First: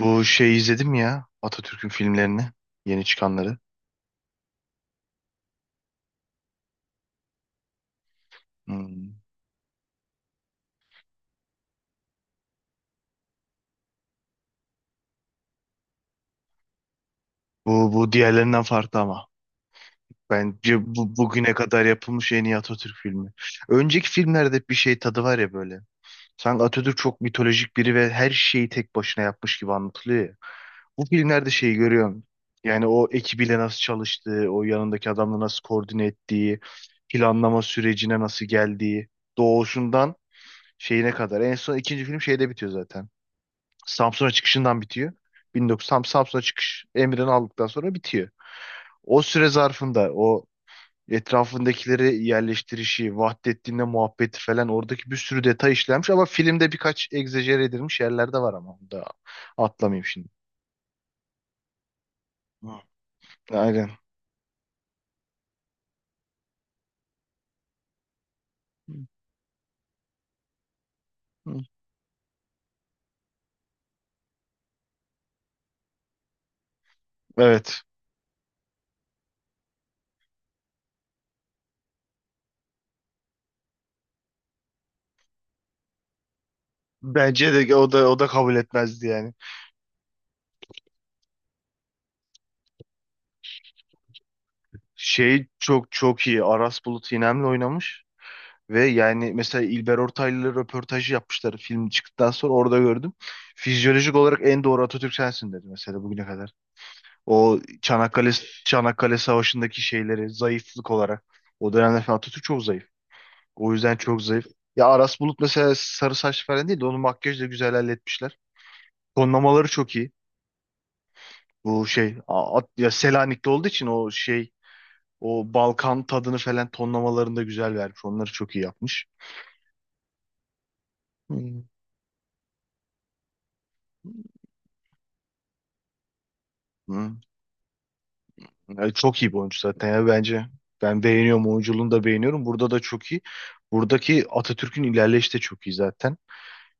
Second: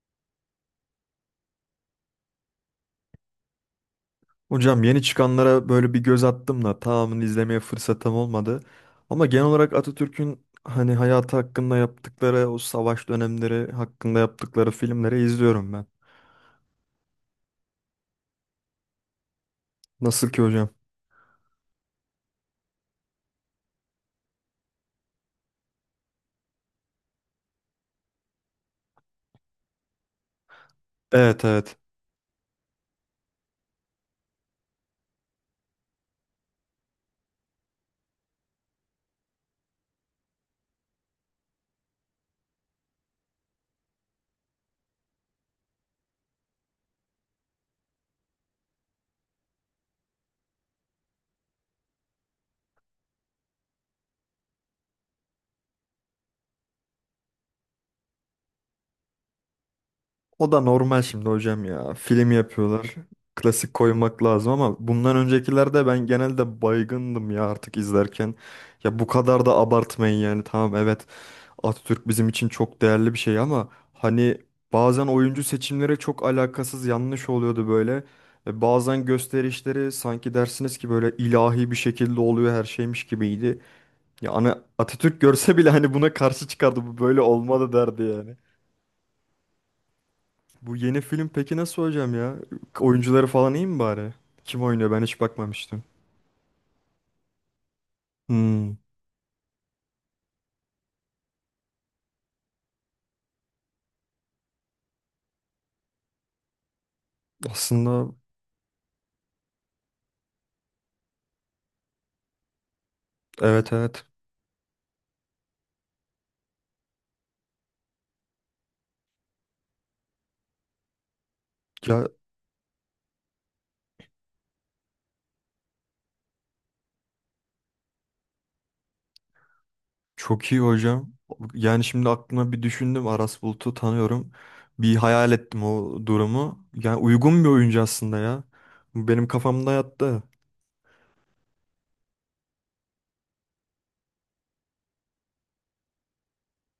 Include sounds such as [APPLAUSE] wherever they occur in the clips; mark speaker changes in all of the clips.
Speaker 1: Bu izledim ya Atatürk'ün filmlerini yeni çıkanları.
Speaker 2: Hocam yeni çıkanlara böyle bir göz attım da tamamını izlemeye fırsatım olmadı.
Speaker 1: Hmm.
Speaker 2: Ama genel olarak Atatürk'ün hayatı hakkında yaptıkları, o savaş dönemleri hakkında yaptıkları filmleri izliyorum ben.
Speaker 1: Bu diğerlerinden farklı ama.
Speaker 2: Nasıl ki hocam?
Speaker 1: Bence bu bugüne kadar yapılmış en iyi Atatürk filmi. Önceki filmlerde bir şey tadı var ya böyle. Sanki Atatürk çok mitolojik biri ve her şeyi tek başına yapmış gibi anlatılıyor ya. Bu
Speaker 2: Evet,
Speaker 1: filmlerde şeyi
Speaker 2: evet.
Speaker 1: görüyorum. Yani o ekibiyle nasıl çalıştığı, o yanındaki adamla nasıl koordine ettiği, planlama sürecine nasıl geldiği, doğuşundan şeyine kadar. En son ikinci film şeyde bitiyor zaten. Samsun'a çıkışından bitiyor. 1900 tam Samsun'a çıkış emrini aldıktan sonra bitiyor. O süre zarfında o etrafındakileri yerleştirişi, Vahdettin'le muhabbeti falan oradaki bir sürü detay işlenmiş ama filmde birkaç egzajere edilmiş yerler de var ama onu da atlamayayım şimdi.
Speaker 2: O da normal şimdi hocam ya. Film
Speaker 1: Hı.
Speaker 2: yapıyorlar. Klasik
Speaker 1: Aynen.
Speaker 2: koymak lazım ama bundan öncekilerde ben genelde baygındım ya artık izlerken. Ya bu kadar da abartmayın yani. Tamam, evet,
Speaker 1: Hı.
Speaker 2: Atatürk bizim için çok değerli bir şey ama hani bazen oyuncu seçimleri çok alakasız, yanlış oluyordu
Speaker 1: Evet.
Speaker 2: böyle. Bazen gösterişleri sanki dersiniz ki böyle ilahi bir şekilde oluyor her şeymiş gibiydi. Ya ana Atatürk görse bile hani buna karşı çıkardı, bu böyle
Speaker 1: Bence
Speaker 2: olmadı
Speaker 1: de o da
Speaker 2: derdi
Speaker 1: o da
Speaker 2: yani.
Speaker 1: kabul etmezdi yani.
Speaker 2: Bu yeni film peki nasıl hocam ya? Oyuncuları falan iyi mi bari? Kim oynuyor, ben hiç bakmamıştım.
Speaker 1: Çok çok iyi. Aras Bulut İynem'le oynamış.
Speaker 2: Hmm,
Speaker 1: Ve yani mesela İlber Ortaylı'yla röportajı yapmışlar film çıktıktan sonra orada gördüm. Fizyolojik olarak en doğru Atatürk sensin dedi mesela bugüne kadar. O
Speaker 2: aslında
Speaker 1: Çanakkale Savaşı'ndaki şeyleri zayıflık olarak o dönemde falan Atatürk çok zayıf.
Speaker 2: evet,
Speaker 1: O yüzden
Speaker 2: evet.
Speaker 1: çok zayıf. Ya Aras Bulut mesela sarı saç falan değil de onu makyajla güzel halletmişler. Tonlamaları çok iyi. Bu
Speaker 2: Ya
Speaker 1: ya Selanik'te olduğu için o o Balkan tadını falan tonlamalarında güzel vermiş. Onları çok iyi yapmış.
Speaker 2: çok iyi hocam.
Speaker 1: Hmm.
Speaker 2: Yani şimdi aklıma bir düşündüm. Aras Bulut'u tanıyorum. Bir hayal ettim o durumu. Yani
Speaker 1: Hı.
Speaker 2: uygun bir oyuncu aslında ya.
Speaker 1: Ya
Speaker 2: Bu
Speaker 1: çok
Speaker 2: benim
Speaker 1: iyi bir oyuncu
Speaker 2: kafamda
Speaker 1: zaten ya
Speaker 2: yattı.
Speaker 1: bence. Ben beğeniyorum oyunculuğunu da beğeniyorum. Burada da çok iyi. Buradaki Atatürk'ün ilerleyişi de çok iyi zaten.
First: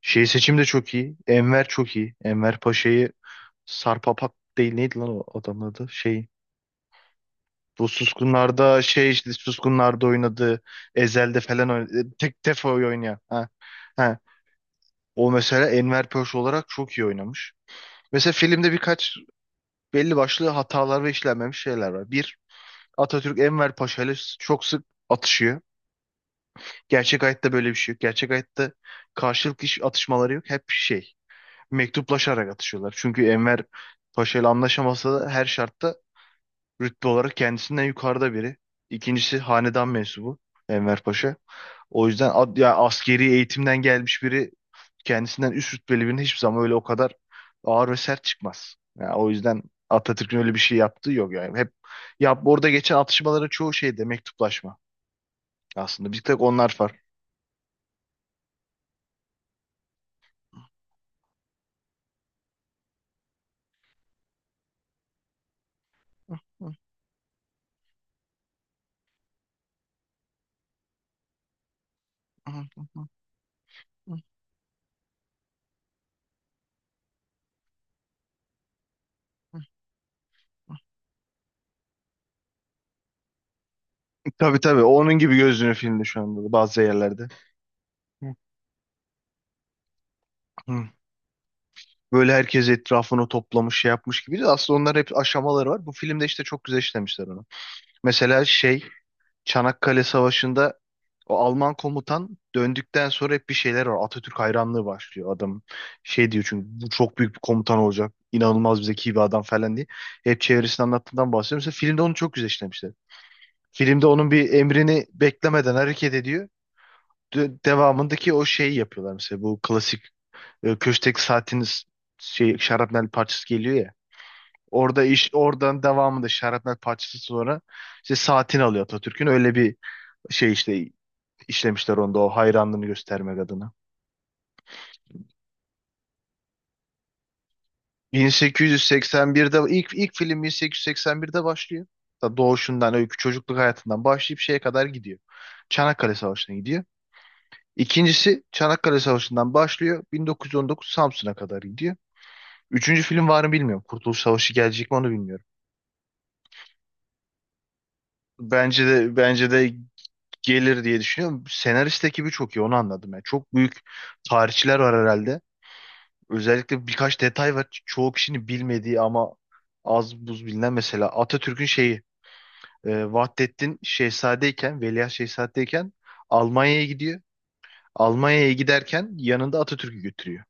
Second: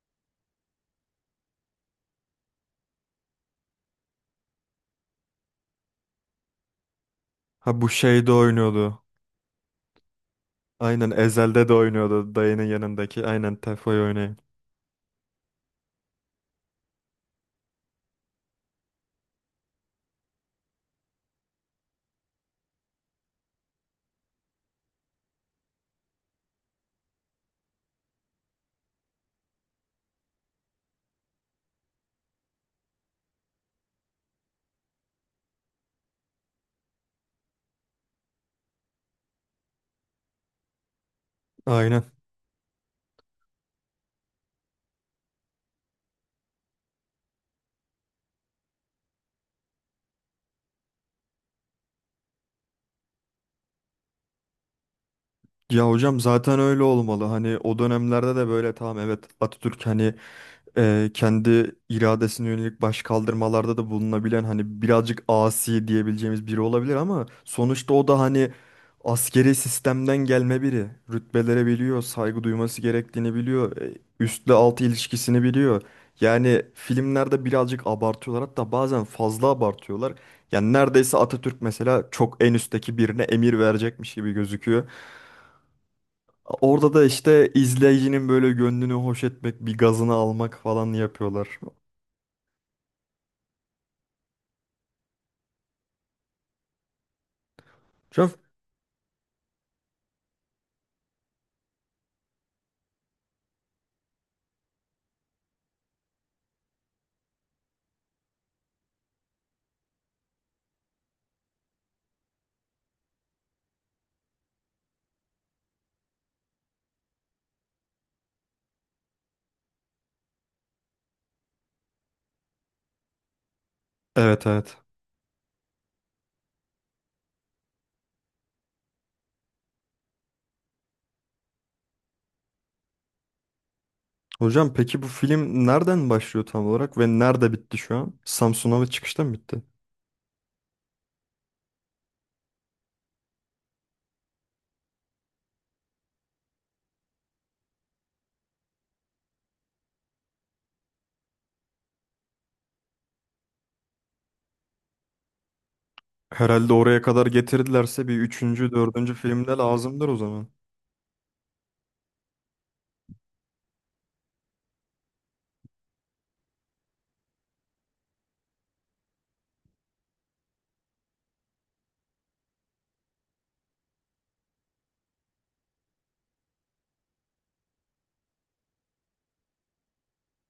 Speaker 1: Seçim de çok iyi. Enver çok iyi. Enver Paşa'yı Sarpapat değil neydi lan o adamın adı?
Speaker 2: Ha
Speaker 1: Bu
Speaker 2: bu şeyde
Speaker 1: Suskunlar'da
Speaker 2: oynuyordu.
Speaker 1: işte Suskunlar'da oynadı.
Speaker 2: Aynen,
Speaker 1: Ezel'de
Speaker 2: Ezel'de
Speaker 1: falan
Speaker 2: de
Speaker 1: oynadı.
Speaker 2: oynuyordu
Speaker 1: Tek
Speaker 2: dayının
Speaker 1: Tefo'yu oynayan.
Speaker 2: yanındaki.
Speaker 1: Ha.
Speaker 2: Aynen, Tefo'yu
Speaker 1: Ha.
Speaker 2: oynayan.
Speaker 1: O mesela Enver Paşa olarak çok iyi oynamış. Mesela filmde birkaç belli başlı hatalar ve işlenmemiş şeyler var. Bir Atatürk Enver Paşa ile çok sık atışıyor. Gerçek hayatta böyle bir şey yok. Gerçek hayatta karşılıklı hiç atışmaları yok. Hep mektuplaşarak atışıyorlar. Çünkü Enver Paşa ile anlaşamasa da her şartta rütbe olarak kendisinden yukarıda biri. İkincisi hanedan mensubu Enver Paşa. O
Speaker 2: Aynen.
Speaker 1: yüzden ya askeri eğitimden gelmiş biri kendisinden üst rütbeli birinin hiçbir zaman öyle o kadar ağır ve sert çıkmaz. Yani o yüzden Atatürk'ün öyle bir şey yaptığı yok yani. Hep ya orada geçen atışmaların çoğu şeyde mektuplaşma.
Speaker 2: Ya
Speaker 1: Aslında
Speaker 2: hocam
Speaker 1: bir tek
Speaker 2: zaten
Speaker 1: onlar
Speaker 2: öyle
Speaker 1: var.
Speaker 2: olmalı. Hani o dönemlerde de böyle, tamam, evet, Atatürk hani kendi iradesine yönelik başkaldırmalarda da bulunabilen hani birazcık asi diyebileceğimiz biri
Speaker 1: [LAUGHS]
Speaker 2: olabilir ama sonuçta o da hani askeri sistemden gelme biri. Rütbelere biliyor, saygı duyması gerektiğini biliyor, üstle altı ilişkisini biliyor. Yani filmlerde birazcık abartıyorlar, hatta bazen fazla abartıyorlar. Yani neredeyse Atatürk mesela çok en üstteki birine emir verecekmiş gibi
Speaker 1: Tabii tabii
Speaker 2: gözüküyor.
Speaker 1: onun gibi gözünü filmde şu anda da bazı
Speaker 2: Orada da
Speaker 1: yerlerde.
Speaker 2: işte izleyicinin böyle gönlünü hoş etmek, bir gazını almak falan yapıyorlar.
Speaker 1: Böyle herkes etrafını toplamış şey yapmış gibi. Aslında onlar hep aşamaları var. Bu filmde işte çok güzel işlemişler onu.
Speaker 2: Hocam,
Speaker 1: Mesela Çanakkale Savaşı'nda o Alman komutan döndükten sonra hep bir şeyler var. Atatürk hayranlığı başlıyor adam. Şey diyor çünkü bu çok büyük bir komutan olacak. İnanılmaz bir zeki bir adam falan diye. Hep çevresini anlattığından bahsediyorum. Mesela filmde onu çok güzel işlemişler. Filmde onun bir emrini beklemeden hareket ediyor. Devamındaki o şeyi yapıyorlar mesela bu klasik köşkteki saatiniz şarapnel parçası geliyor ya.
Speaker 2: evet, evet.
Speaker 1: Orada iş oradan devamında şarapnel parçası sonra işte saatini alıyor Atatürk'ün. Öyle bir şey işte işlemişler onda o hayranlığını göstermek adına.
Speaker 2: Hocam peki bu film nereden başlıyor tam olarak ve nerede bitti şu an? Samsun'a ve çıkışta mı
Speaker 1: 1881'de
Speaker 2: bitti?
Speaker 1: ilk film 1881'de başlıyor. Ta doğuşundan, öykü çocukluk hayatından başlayıp şeye kadar gidiyor. Çanakkale Savaşı'na gidiyor. İkincisi Çanakkale Savaşı'ndan başlıyor. 1919 Samsun'a kadar gidiyor. Üçüncü film var mı bilmiyorum. Kurtuluş Savaşı gelecek mi onu bilmiyorum.
Speaker 2: Herhalde oraya kadar getirdilerse bir üçüncü,
Speaker 1: Bence
Speaker 2: dördüncü
Speaker 1: de
Speaker 2: filmde
Speaker 1: bence de
Speaker 2: lazımdır o zaman.
Speaker 1: gelir diye düşünüyorum. Senarist ekibi çok iyi onu anladım. Yani çok büyük tarihçiler var herhalde. Özellikle birkaç detay var. Çoğu kişinin bilmediği ama az buz bilinen mesela Atatürk'ün şeyi Vahdettin Veliaht Şehzade'yken Almanya'ya gidiyor. Almanya'ya giderken yanında Atatürk'ü götürüyor.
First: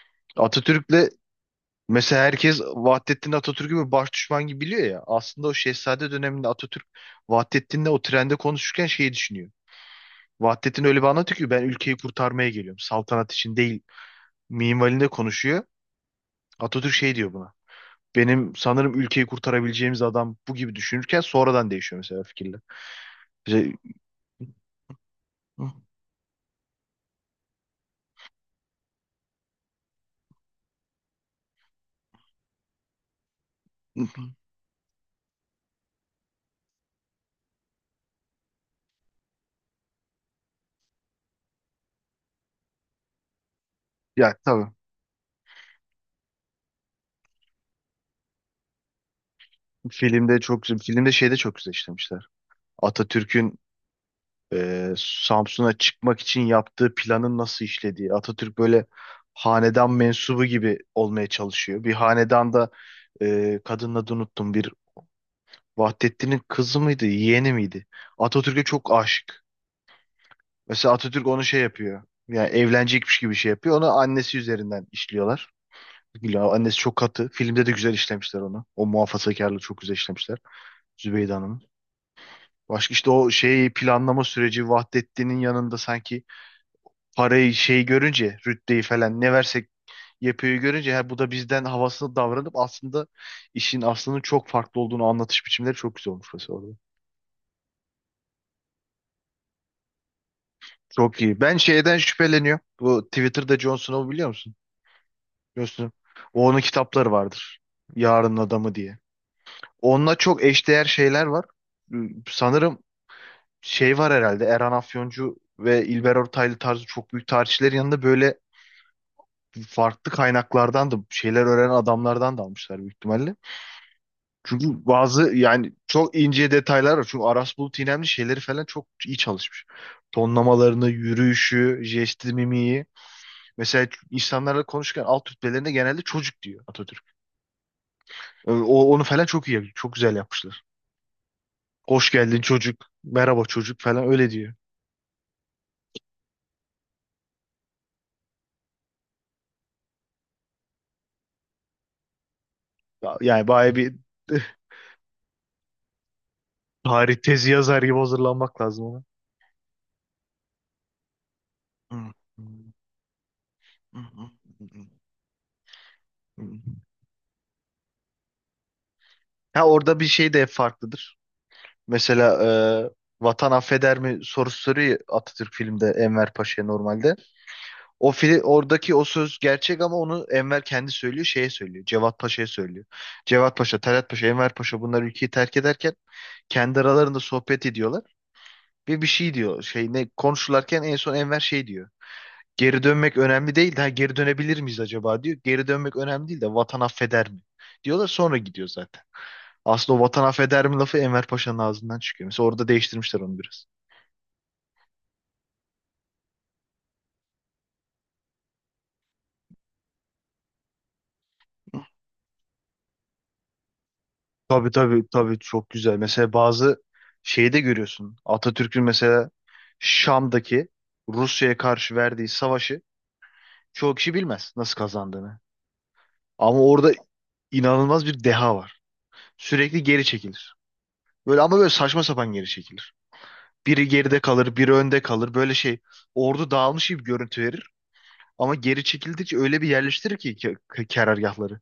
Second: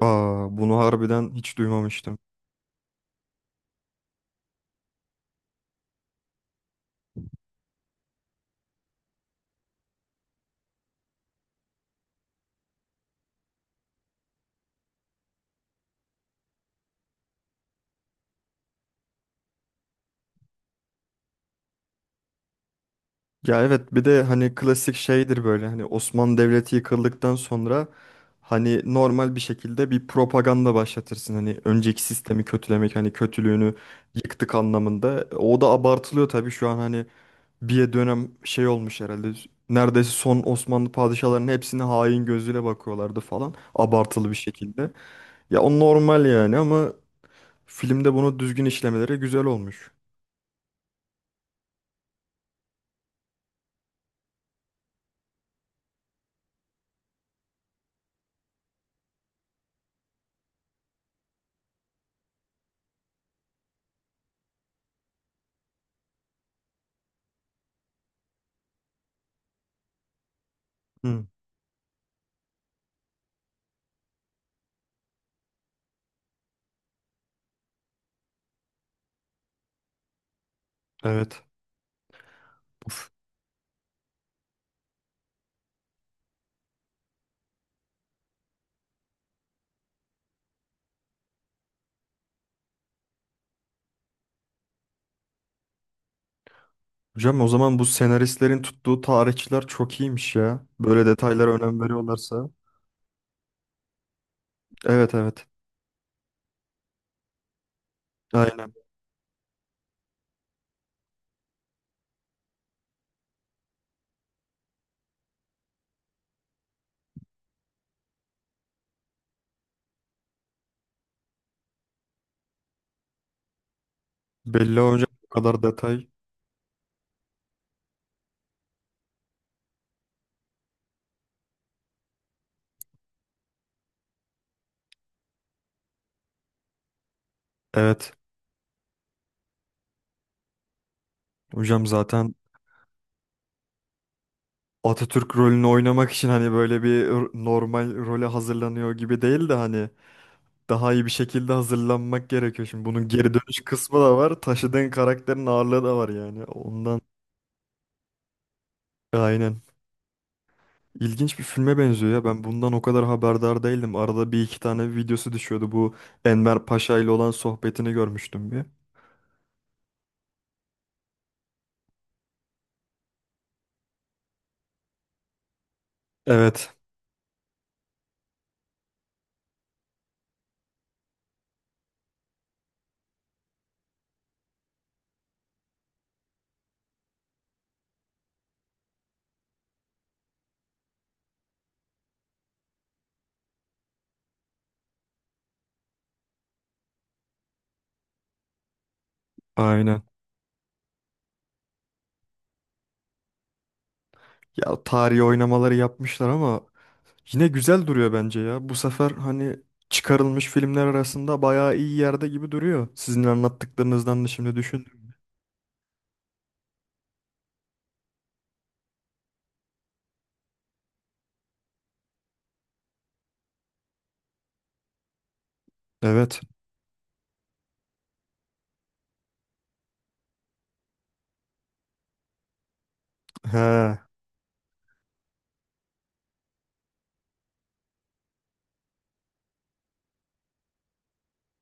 Speaker 2: Aa, bunu
Speaker 1: Atatürk'le
Speaker 2: harbiden hiç duymamıştım.
Speaker 1: Mesela herkes Vahdettin Atatürk'ü bir baş düşman gibi biliyor ya. Aslında o Şehzade döneminde Atatürk Vahdettin'le o trende konuşurken şeyi düşünüyor. Vahdettin öyle bir anlatıyor ki ben ülkeyi kurtarmaya geliyorum. Saltanat için değil. Minvalinde konuşuyor. Atatürk şey diyor buna. Benim sanırım ülkeyi kurtarabileceğimiz adam bu gibi düşünürken sonradan değişiyor mesela fikirler.
Speaker 2: Ya
Speaker 1: İşte-
Speaker 2: evet, bir de hani klasik şeydir böyle, hani Osmanlı Devleti yıkıldıktan sonra hani normal bir şekilde bir propaganda başlatırsın. Hani önceki sistemi kötülemek, hani kötülüğünü yıktık anlamında. O da abartılıyor tabii şu an, hani bir dönem şey olmuş herhalde. Neredeyse son Osmanlı padişahlarının hepsine hain gözüyle bakıyorlardı falan. Abartılı
Speaker 1: ya
Speaker 2: bir
Speaker 1: tabii.
Speaker 2: şekilde. Ya o normal yani ama filmde bunu düzgün işlemeleri güzel olmuş.
Speaker 1: Filmde çok güzel. Filmde şeyde çok güzel işlemişler. Atatürk'ün Samsun'a çıkmak için yaptığı planın nasıl işlediği. Atatürk böyle hanedan mensubu gibi olmaya çalışıyor. Bir hanedanda kadının adını unuttum. Bir Vahdettin'in kızı mıydı, yeğeni miydi? Atatürk'e çok aşık. Mesela
Speaker 2: Hı,
Speaker 1: Atatürk onu şey yapıyor. Yani evlenecekmiş gibi şey yapıyor. Onu annesi üzerinden işliyorlar. Güla, annesi çok katı. Filmde de güzel işlemişler onu. O muhafazakarlığı çok güzel işlemişler. Zübeyde
Speaker 2: evet.
Speaker 1: Hanım'ın. Başka
Speaker 2: Uf.
Speaker 1: işte o şey planlama süreci Vahdettin'in yanında sanki parayı şey görünce rütbeyi falan ne versek yapıyor görünce ha, bu da bizden havasını davranıp aslında işin aslının çok farklı olduğunu anlatış biçimleri çok güzel olmuş mesela orada.
Speaker 2: Hocam o zaman bu senaristlerin tuttuğu tarihçiler çok iyiymiş ya. Böyle
Speaker 1: Çok iyi.
Speaker 2: detaylara
Speaker 1: Ben
Speaker 2: önem
Speaker 1: şeyden
Speaker 2: veriyorlarsa.
Speaker 1: şüpheleniyorum. Bu Twitter'da Jon Snow'u biliyor musun?
Speaker 2: Evet, evet.
Speaker 1: Jon Snow. O onun kitapları vardır. Yarının
Speaker 2: Aynen.
Speaker 1: Adamı diye. Onunla çok eşdeğer şeyler var. Ee, Sanırım şey var herhalde. Erhan Afyoncu ve İlber Ortaylı tarzı çok büyük tarihçilerin yanında böyle farklı kaynaklardan da şeyler öğrenen adamlardan da almışlar büyük ihtimalle.
Speaker 2: Belli
Speaker 1: Çünkü
Speaker 2: hocam
Speaker 1: bazı
Speaker 2: bu kadar
Speaker 1: yani
Speaker 2: detay.
Speaker 1: çok ince detaylar var. Çünkü Aras Bulut İynemli şeyleri falan çok iyi çalışmış. Tonlamalarını, yürüyüşü, jesti, mimiği. Mesela insanlarla konuşurken alt rütbelerinde genelde çocuk diyor Atatürk.
Speaker 2: Evet.
Speaker 1: Onu falan çok iyi yapıyor. Çok güzel yapmışlar.
Speaker 2: Hocam
Speaker 1: Hoş
Speaker 2: zaten
Speaker 1: geldin çocuk, merhaba çocuk falan öyle diyor.
Speaker 2: Atatürk rolünü oynamak için hani böyle normal role hazırlanıyor gibi değil de hani daha iyi bir şekilde hazırlanmak gerekiyor. Şimdi bunun geri
Speaker 1: Yani
Speaker 2: dönüş
Speaker 1: baya bir
Speaker 2: kısmı da var.
Speaker 1: [LAUGHS]
Speaker 2: Taşıdığın karakterin ağırlığı da var yani. Ondan
Speaker 1: tarih tezi yazar gibi hazırlanmak lazım ona.
Speaker 2: aynen. İlginç bir filme
Speaker 1: Hı,
Speaker 2: benziyor ya.
Speaker 1: hı,
Speaker 2: Ben bundan o kadar haberdar değildim.
Speaker 1: hı, hı,
Speaker 2: Arada bir iki tane videosu düşüyordu. Bu
Speaker 1: hı, hı.
Speaker 2: Enver Paşa ile olan sohbetini görmüştüm bir.
Speaker 1: Ha orada bir şey de farklıdır. Mesela e, vatan affeder mi sorusu soruyor ya Atatürk filmde Enver Paşa'ya
Speaker 2: Evet,
Speaker 1: normalde. O fil oradaki o söz gerçek ama onu Enver kendi söylüyor, şeye söylüyor. Cevat Paşa'ya söylüyor. Cevat Paşa, Talat Paşa, Enver Paşa bunlar ülkeyi terk ederken kendi aralarında sohbet ediyorlar ve bir şey diyor. Şey ne konuşurlarken en son Enver şey diyor. Geri dönmek önemli değil de ha, geri dönebilir miyiz acaba diyor. Geri dönmek önemli değil de vatan affeder mi? Diyorlar sonra gidiyor zaten. Aslında
Speaker 2: aynen.
Speaker 1: o vatan affeder mi lafı Enver Paşa'nın ağzından çıkıyor. Mesela orada değiştirmişler onu biraz.
Speaker 2: Ya tarihi oynamaları yapmışlar ama yine güzel duruyor bence ya. Bu sefer hani çıkarılmış filmler arasında bayağı iyi yerde gibi duruyor. Sizin anlattıklarınızdan da şimdi
Speaker 1: Tabii
Speaker 2: düşündüm.
Speaker 1: tabii tabii çok güzel. Mesela bazı şeyi de görüyorsun. Atatürk'ün mesela Şam'daki Rusya'ya karşı verdiği savaşı çoğu kişi bilmez nasıl kazandığını.
Speaker 2: Evet.
Speaker 1: Ama orada inanılmaz bir deha var. Sürekli geri çekilir. Böyle ama böyle saçma sapan geri çekilir. Biri
Speaker 2: He.
Speaker 1: geride kalır, biri önde kalır. Böyle ordu dağılmış gibi görüntü verir. Ama geri çekildikçe öyle bir yerleştirir ki karargahları.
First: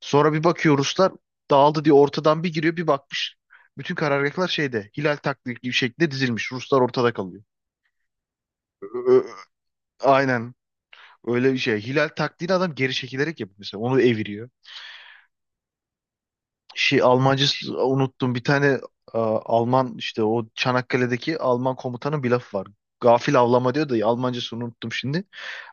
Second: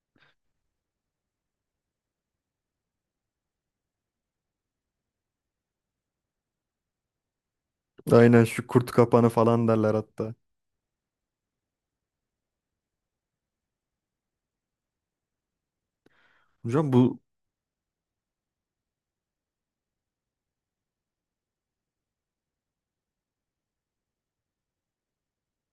Speaker 1: Sonra bir bakıyor Ruslar dağıldı diye ortadan bir giriyor bir bakmış. Bütün karargahlar şeyde hilal taktiği gibi şekilde dizilmiş. Ruslar ortada kalıyor.
Speaker 2: Aynen, şu kurt
Speaker 1: Ö- ö-
Speaker 2: kapanı falan derler hatta.
Speaker 1: Aynen öyle bir şey. Hilal taktiğini adam geri çekilerek yapıyor mesela. Onu eviriyor.
Speaker 2: Hocam
Speaker 1: şey
Speaker 2: bu
Speaker 1: Almancı unuttum. Bir tane Alman işte o Çanakkale'deki Alman komutanın bir lafı var. Gafil avlama diyor da Almancasını unuttum şimdi.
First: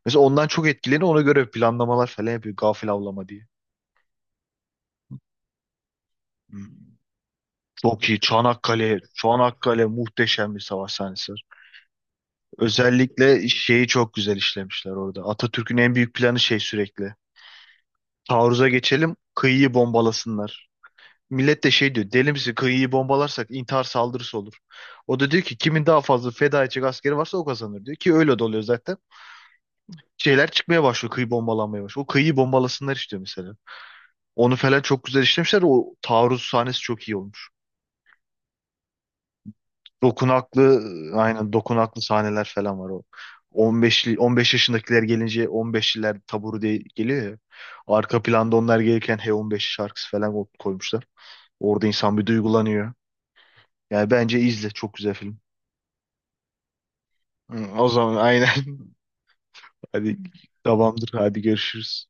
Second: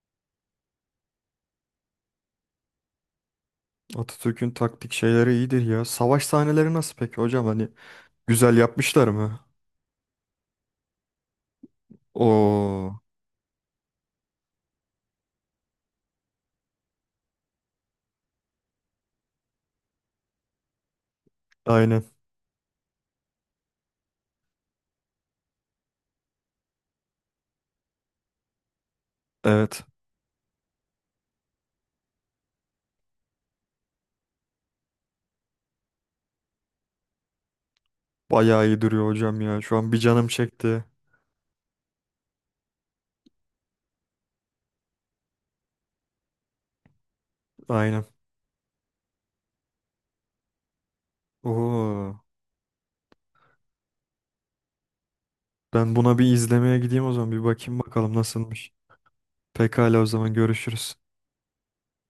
Speaker 1: Mesela ondan çok etkileniyor. Ona göre planlamalar falan yapıyor. Gafil avlama diye.
Speaker 2: Atatürk'ün taktik şeyleri iyidir ya. Savaş sahneleri nasıl
Speaker 1: Hmm.
Speaker 2: peki hocam? Hani
Speaker 1: Çok iyi.
Speaker 2: güzel
Speaker 1: Çanakkale,
Speaker 2: yapmışlar mı?
Speaker 1: Çanakkale muhteşem bir savaş sahnesi var.
Speaker 2: Oo.
Speaker 1: Özellikle şeyi çok güzel işlemişler orada. Atatürk'ün en büyük planı şey sürekli. Taarruza geçelim, kıyıyı bombalasınlar. Millet de şey
Speaker 2: Aynen.
Speaker 1: diyor. Deli misin? Kıyıyı bombalarsak intihar saldırısı olur. O da diyor ki kimin daha fazla feda edecek askeri varsa o kazanır diyor. Ki öyle de oluyor zaten.
Speaker 2: Evet.
Speaker 1: Şeyler çıkmaya başlıyor. Kıyı bombalanmaya başlıyor. O kıyıyı bombalasınlar istiyor mesela. Onu falan çok güzel işlemişler. O taarruz sahnesi çok iyi olmuş.
Speaker 2: Bayağı iyi duruyor hocam ya. Şu an bir canım
Speaker 1: Dokunaklı
Speaker 2: çekti.
Speaker 1: aynen dokunaklı sahneler falan var o. 15 yaşındakiler gelince 15'liler taburu diye geliyor ya.
Speaker 2: Aynen.
Speaker 1: Arka planda onlar gelirken H15 şarkısı falan koymuşlar. Orada
Speaker 2: Oo.
Speaker 1: insan bir duygulanıyor. Yani bence izle çok güzel film.
Speaker 2: Ben buna bir izlemeye gideyim o zaman. Bir
Speaker 1: Hı,
Speaker 2: bakayım
Speaker 1: o
Speaker 2: bakalım
Speaker 1: zaman aynen.
Speaker 2: nasılmış.
Speaker 1: [LAUGHS]
Speaker 2: Pekala o
Speaker 1: Hadi
Speaker 2: zaman görüşürüz.
Speaker 1: tamamdır. Hadi görüşürüz.